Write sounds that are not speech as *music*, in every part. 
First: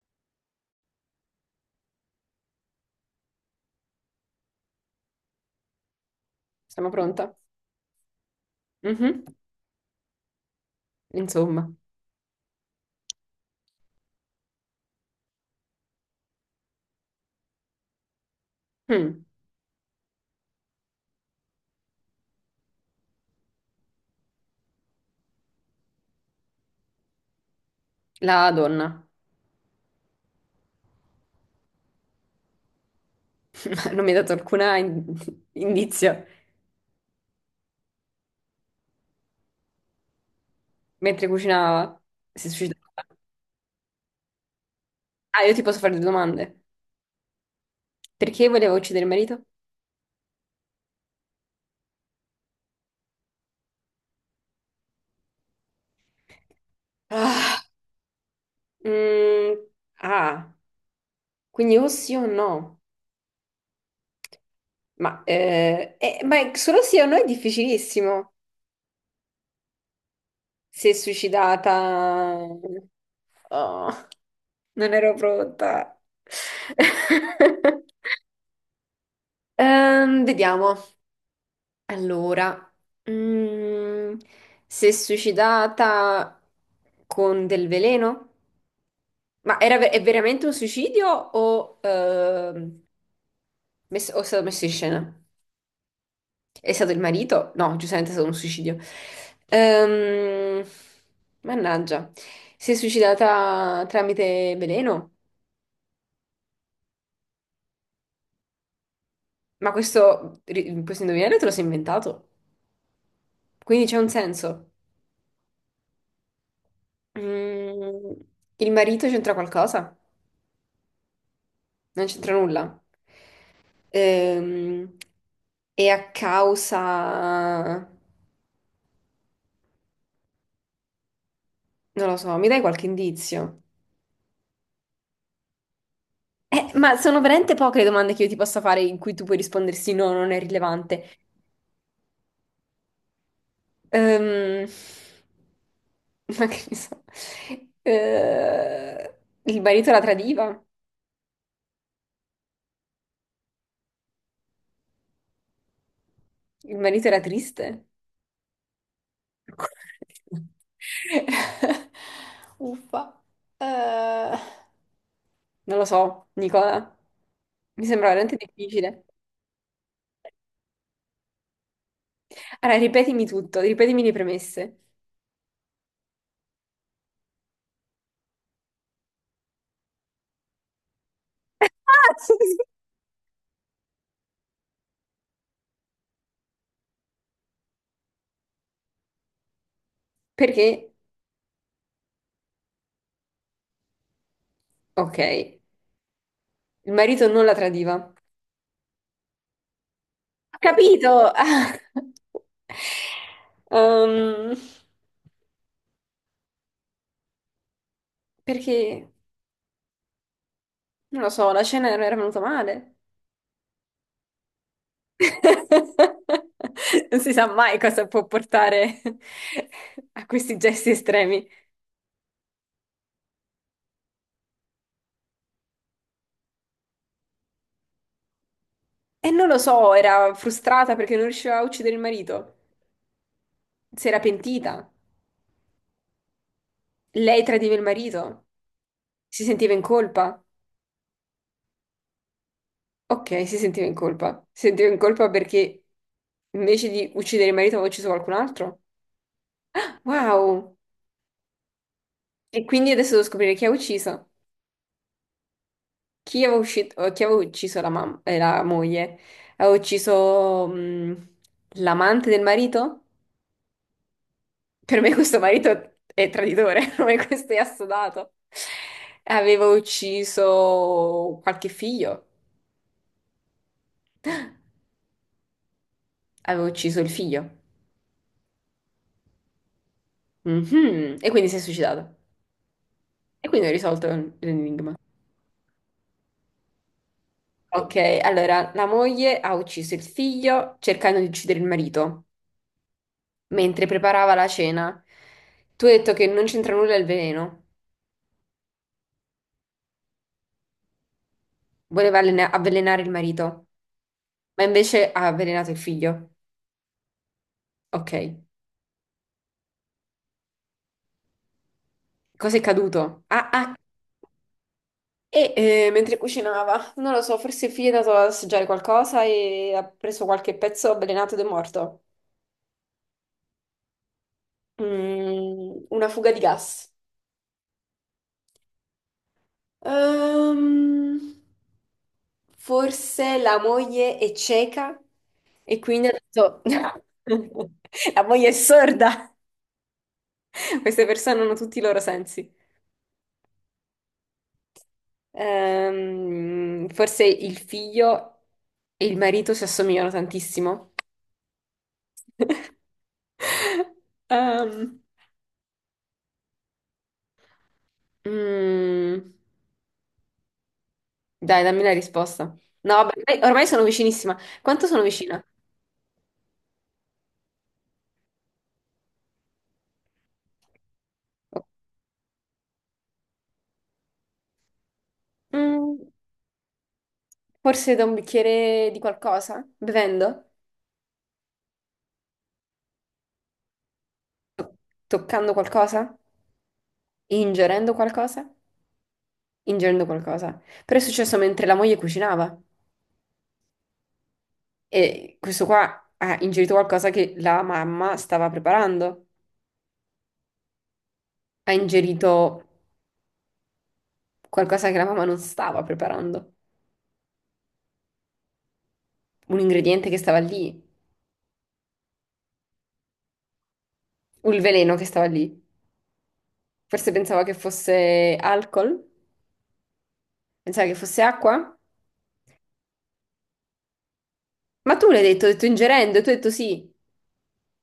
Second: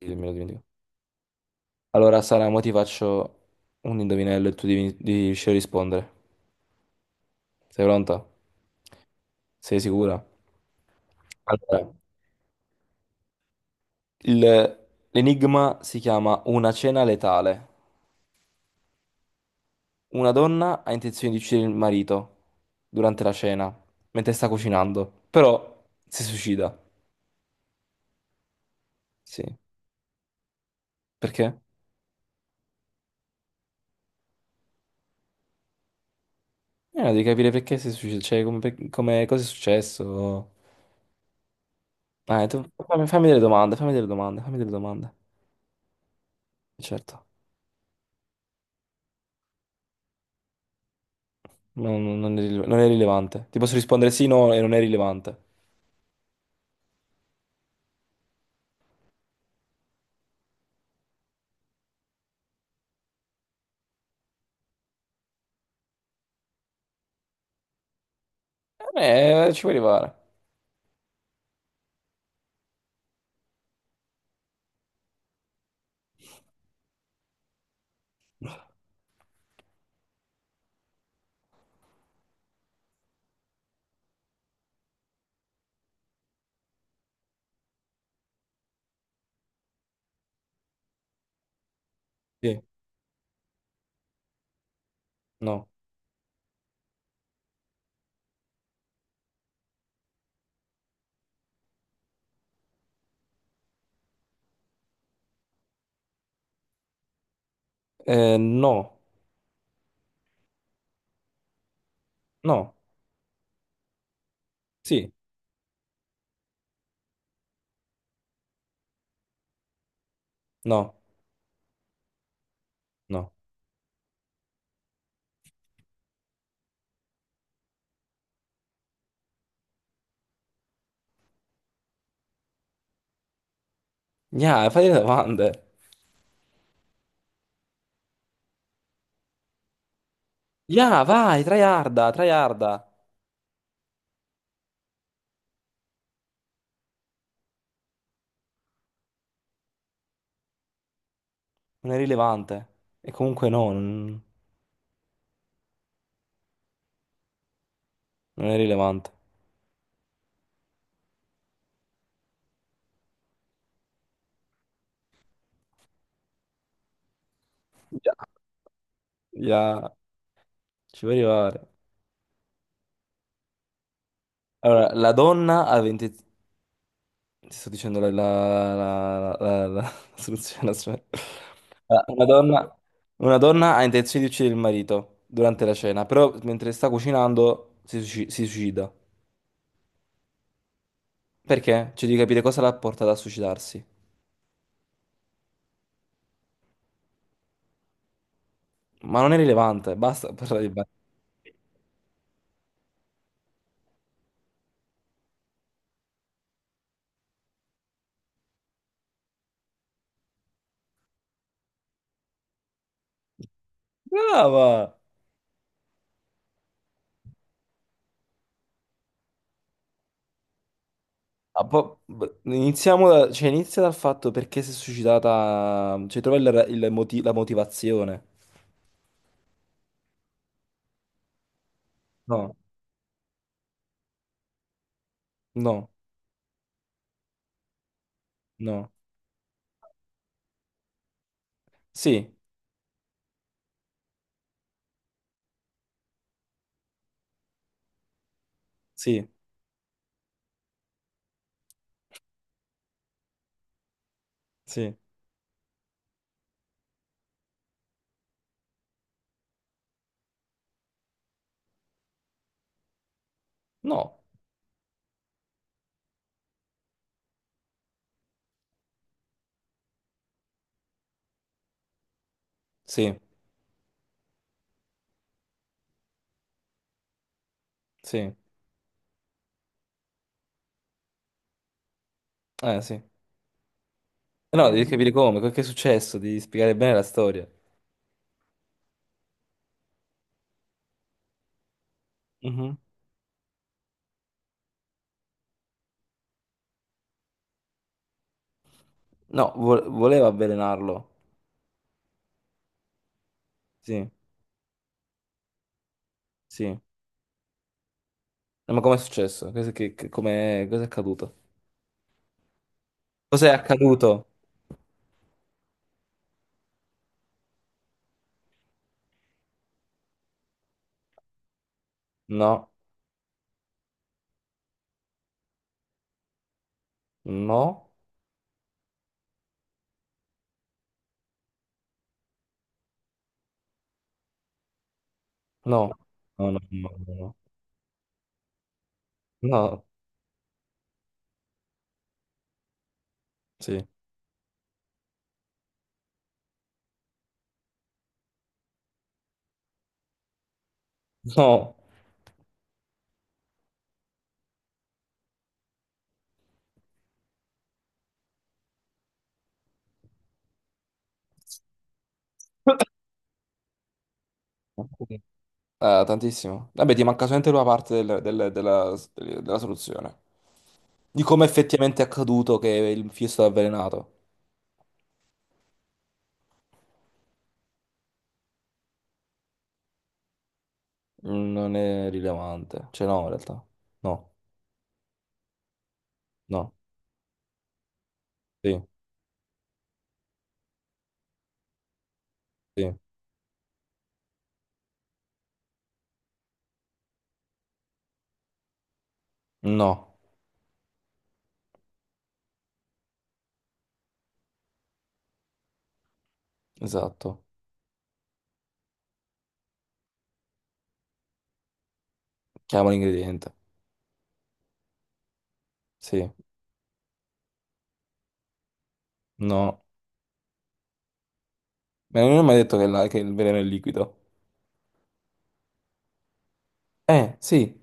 Sì, me lo dimentico. Allora, Sara, mo ti faccio un indovinello e tu devi riuscire a rispondere. Sono pronta? Sei pronta? Mhm. Sei sicura? Insomma. Allora, il- l'enigma si chiama Una cena letale. Mm. Una donna ha intenzione di uccidere il marito durante la cena, mentre sta cucinando, però si suicida. La donna Sì. Perché? *laughs* non mi ha dato alcuna indizio. Devi capire perché si suicida, cioè come, cosa è successo. Mentre cucinava, si è Tu fammi, suicidata. fammi delle domande, fammi delle domande, fammi delle domande. Ah, io ti posso fare due domande. Certo. Perché voleva uccidere il marito? Non è rilevante. Ti posso rispondere sì, no, e non è rilevante. Ah, mm, ah. Quindi o sì o no. Ma solo sì o no è difficilissimo. Ci puoi arrivare. Si è suicidata. Oh, non ero pronta. *laughs* Vediamo. Allora, mm, si è suicidata con del veleno? Ma era è veramente un suicidio o, Sì, o è stato messo in scena? no. È stato il marito? No, giustamente è stato un suicidio. Ehm, Mannaggia, si è suicidata tramite veleno? No, Ma questo indovinello te lo sei inventato? no, Quindi c'è un senso. sì, Mm, il marito c'entra qualcosa? no, Non c'entra nulla. no. Ehm, e a causa. Non lo so, mi dai qualche indizio? Gna, fai le domande. Ma sono veramente poche le domande che io ti possa fare in cui tu puoi rispondere sì, no, non è Gna, rilevante. vai, tryharda, tryharda. Ehm, *laughs* ma che ne so. Eh, il marito la tradiva? Non è rilevante. E comunque no, non, Il marito era triste? non è rilevante. *laughs* Uffa. Eh, Non lo so, Nicola. Mi sembra Già. veramente difficile. Gna, ci puoi arrivare. Allora, ripetimi tutto, ripetimi le premesse. Allora, la donna ha 20. Ti sto dicendo la *laughs* soluzione, aspetta. *laughs* Ah, Ah, Una sì, sì. donna, una donna ha intenzione di uccidere il marito durante la cena, però mentre sta cucinando si suicida. Perché, Perché? Cioè, di capire cosa l'ha portata a suicidarsi. ok, il marito non la tradiva. Ho Ma non è rilevante, basta *laughs* parlare. capito? *laughs* Ah. Ehm, Perché, non lo so, la cena era venuta male. Brava! *laughs* Non si sa mai cosa può portare a questi gesti estremi. Ah, cioè, inizia dal fatto perché si è suicidata, cioè trova la motivazione. E non lo so, era frustrata perché non riusciva a uccidere il No, marito. Si era pentita. no, Lei tradiva il marito? no. Si sentiva in colpa? Sì, Ok, si sentiva in colpa. Si sentiva in colpa perché invece di uccidere il marito aveva ucciso qualcun altro? sì, Wow! E quindi adesso devo scoprire chi ha ucciso. sì. Chi aveva ucciso la moglie? Aveva ucciso l'amante del marito? No. Per me questo marito è traditore, *laughs* per me questo è assodato. Aveva ucciso qualche figlio? Sì, Aveva ucciso il figlio. sì, Mhm. E quindi si è suicidato. eh sì. Eh, E quindi hai risolto No, devi l'enigma. capire come, che è successo, devi spiegare bene la storia. Ok, allora la moglie ha ucciso il figlio cercando di uccidere il marito Mhm. mentre preparava la cena. Tu hai detto che non c'entra nulla il veleno. No, voleva avvelenarlo. Voleva avvelenare il marito, Sì, ma invece ha avvelenato il figlio. sì. Ok, No, ma com'è successo? Cosa, che- com'è- cosa è accaduto? cosa è caduto? Cos'è Ah, ah, accaduto? e mentre cucinava, non lo so, forse il figlio è andato a assaggiare qualcosa e ha preso qualche pezzo avvelenato ed è morto. No, Una fuga di gas. no, Ehm, Forse la moglie è cieca e no, quindi ha no, no, detto. no, no, *laughs* La moglie è sorda. no, Queste persone hanno tutti i loro sensi. sì, Forse il figlio e il marito si assomigliano tantissimo. no. *laughs* Ehm, mm, Dai, dammi la risposta. No, vabbè, ormai sono vicinissima. Quanto sono *coughs* vicina? Tantissimo. Vabbè, ti manca solamente una parte della soluzione. Di come effettivamente è accaduto che il fischio è stato avvelenato. Mm, Forse da un bicchiere di qualcosa? Bevendo? Non è rilevante. Cioè, no, in realtà. No, to- Toccando qualcosa? no, Ingerendo qualcosa? sì, Ingerendo qualcosa. Però è successo mentre la moglie cucinava sì. e questo qua ha ingerito qualcosa che la mamma stava preparando. No, Ha ingerito qualcosa che la mamma non stava preparando. esatto. Un ingrediente che stava lì, Chiama l'ingrediente. un veleno che stava lì. Sì, Forse pensava che fosse alcol, no. pensava che fosse acqua. Ma non mi ha mai detto che, che il veleno è liquido. Ma tu l'hai detto, hai detto ingerendo, e tu hai detto sì. Sì,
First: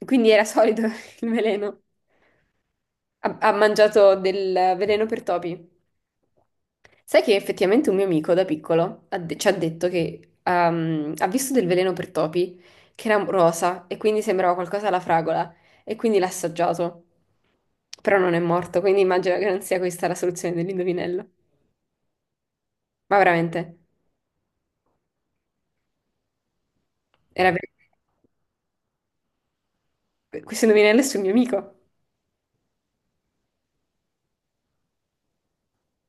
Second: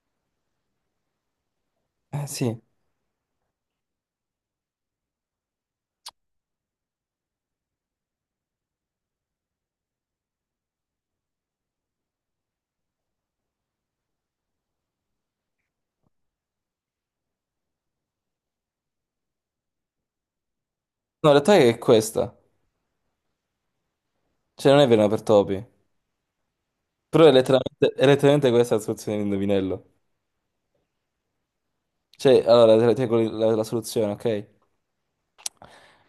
E quindi era solido *laughs* il veleno. Sì. No, Ha mangiato del veleno per topi. Sai che effettivamente un mio amico da piccolo ci ha detto che ha visto del veleno per topi che era rosa e quindi sembrava qualcosa alla fragola e quindi l'ha assaggiato. Però non è morto, quindi immagino che non sia questa la soluzione dell'indovinello. in realtà è questa. Ma veramente, Cioè, non è veleno per topi. Però è era letteralmente, è letteralmente questa la soluzione dell'indovinello. Questo indovinello è sul mio amico. Cioè, allora, la soluzione, ok?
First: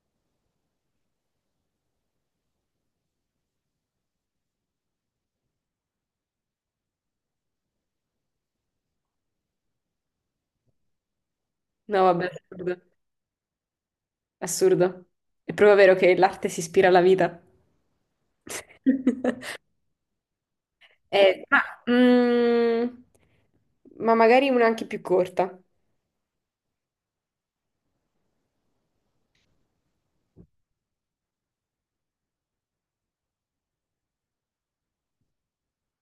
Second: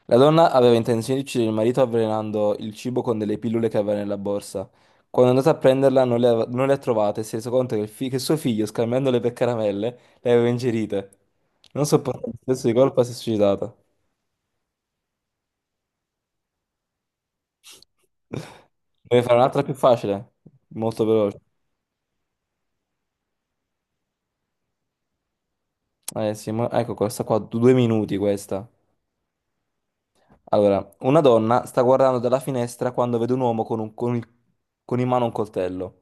La donna aveva intenzione di uccidere il marito avvelenando il cibo con delle pillole che aveva nella borsa. Quando è andata a prenderla non le ha trovate e si è reso conto che suo figlio, scambiandole per caramelle, le aveva ingerite. Non No, sopportando vabbè, il senso di assurdo. colpa, si è suicidata. Assurdo. È proprio vero che l'arte si ispira alla vita. Deve fare *laughs* un'altra più facile, molto veloce. Eh, ma, mm, ma magari una anche più corta. Eh sì, ecco questa qua, due minuti questa. Allora, una donna sta guardando dalla finestra quando vede un uomo con in mano un coltello.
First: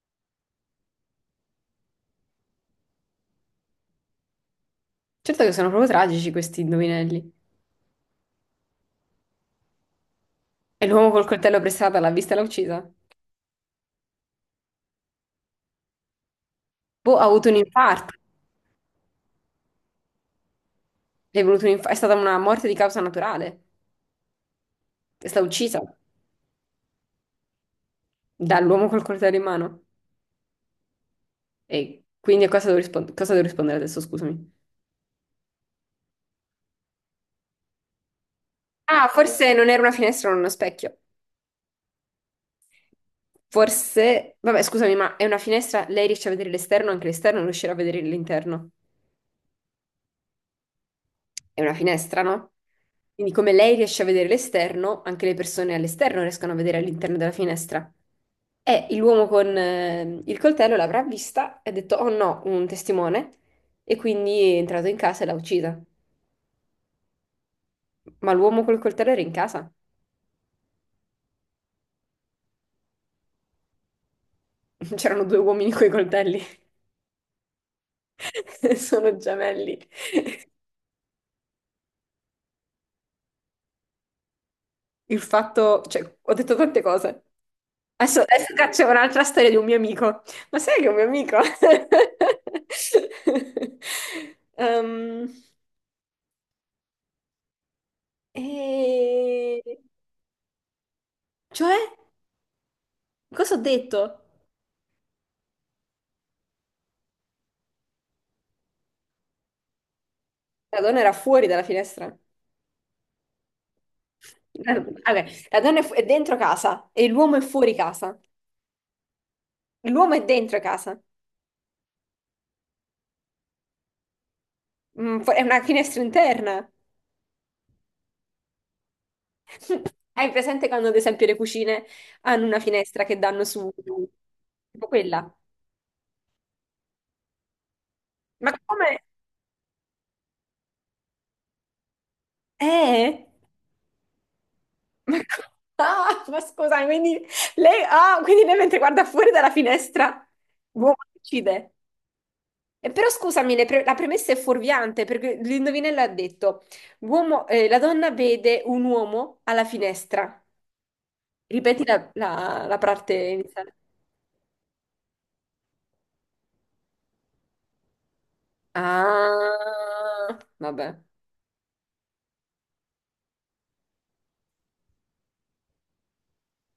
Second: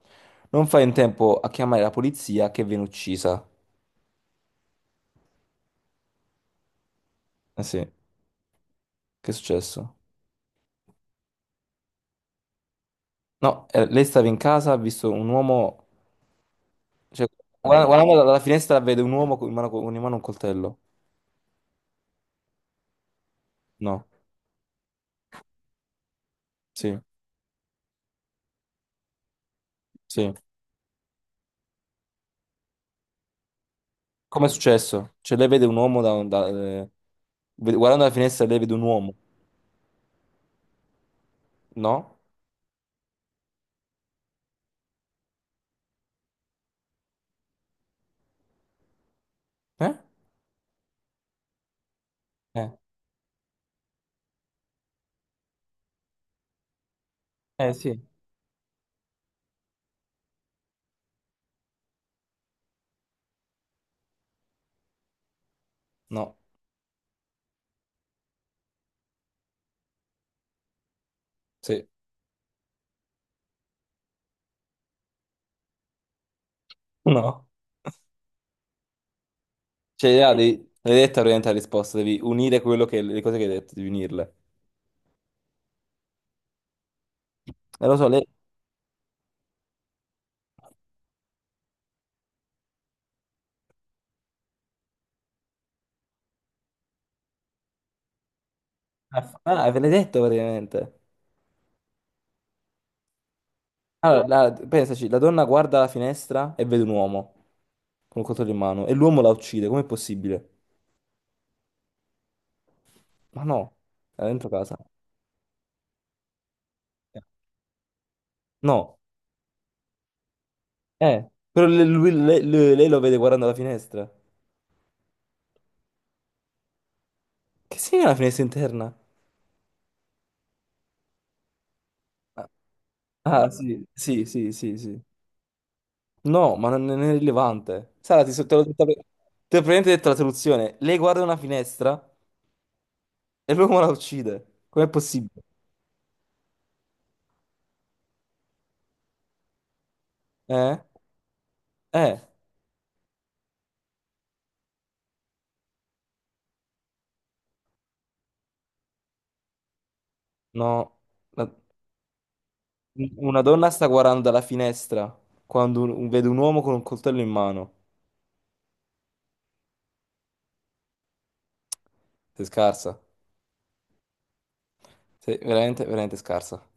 Non fa in tempo a chiamare la polizia che viene uccisa. Certo che sono proprio tragici questi indovinelli. Eh sì, che è successo? E l'uomo col coltello pressato l'ha vista e l'ha uccisa? No, lei stava in casa, ha visto un uomo. Boh, ha Cioè, avuto un Vabbè, infarto. guardando dalla finestra vede un uomo con in mano un coltello. È, venuto un inf- È stata una morte di causa naturale. No, È stata uccisa sì, dall'uomo col coltello in mano. sì. E quindi a cosa devo rispondere adesso, Com'è scusami? successo? Cioè, lei vede un uomo. Guardando dalla finestra lei vede un Ah, uomo. forse non era una finestra, non uno specchio. No? Forse. Vabbè, scusami, ma è una finestra, lei riesce a vedere l'esterno, anche l'esterno non riuscirà a vedere l'interno. Eh? È una finestra, no? Eh, Quindi come lei riesce a vedere l'esterno, anche le persone all'esterno riescono a vedere all'interno della eh finestra. sì. E l'uomo con il coltello l'avrà vista e ha detto, oh no, un testimone, e quindi è entrato in casa e l'ha uccisa. No, Ma l'uomo col coltello era in casa. sì. *laughs* C'erano due uomini coi coltelli. No. *laughs* Sono gemelli. Cioè, ah, l'hai detta praticamente la risposta, devi unire le cose che hai detto, devi unirle. Il fatto, cioè, ho detto tante cose. E lo so, Adesso, lei... adesso c'è un'altra storia di un mio amico. Ma sai che è un mio amico? *laughs* Ehm, Ah, e. ve l'hai detto praticamente. Cioè, cosa ho detto? Allora, pensaci, la donna guarda la finestra e vede un uomo con un coltello in mano e l'uomo la uccide, com'è possibile? La donna era fuori dalla finestra. Ma no, era dentro casa. Vabbè, la donna è, è dentro casa e l'uomo è fuori casa. No, L'uomo è dentro casa. Però lei lo vede guardando la finestra. È una finestra interna. Che segna la finestra interna? *laughs* Hai presente quando, ad esempio, le cucine hanno Ah, una finestra che danno ah, su sì, sì, sì, sì, tipo sì. quella? No, ma non è rilevante. Sara, ti, so- Ma te l'ho detta pre- come? te l'ho praticamente detto la soluzione. Lei guarda una finestra Eh? e l'uomo la uccide. Com'è Ma possibile? co- Ah, ma scusa, quindi lei mentre guarda fuori dalla finestra, Eh? l'uomo uccide. Eh? E però scusami, la premessa è fuorviante perché l'indovinello ha detto, la donna vede un uomo alla finestra. No. La- Ripeti la parte Una donna iniziale. sta guardando dalla finestra quando vede un uomo con un coltello in mano. Ah, vabbè. Sei scarsa. Sei veramente, veramente scarsa.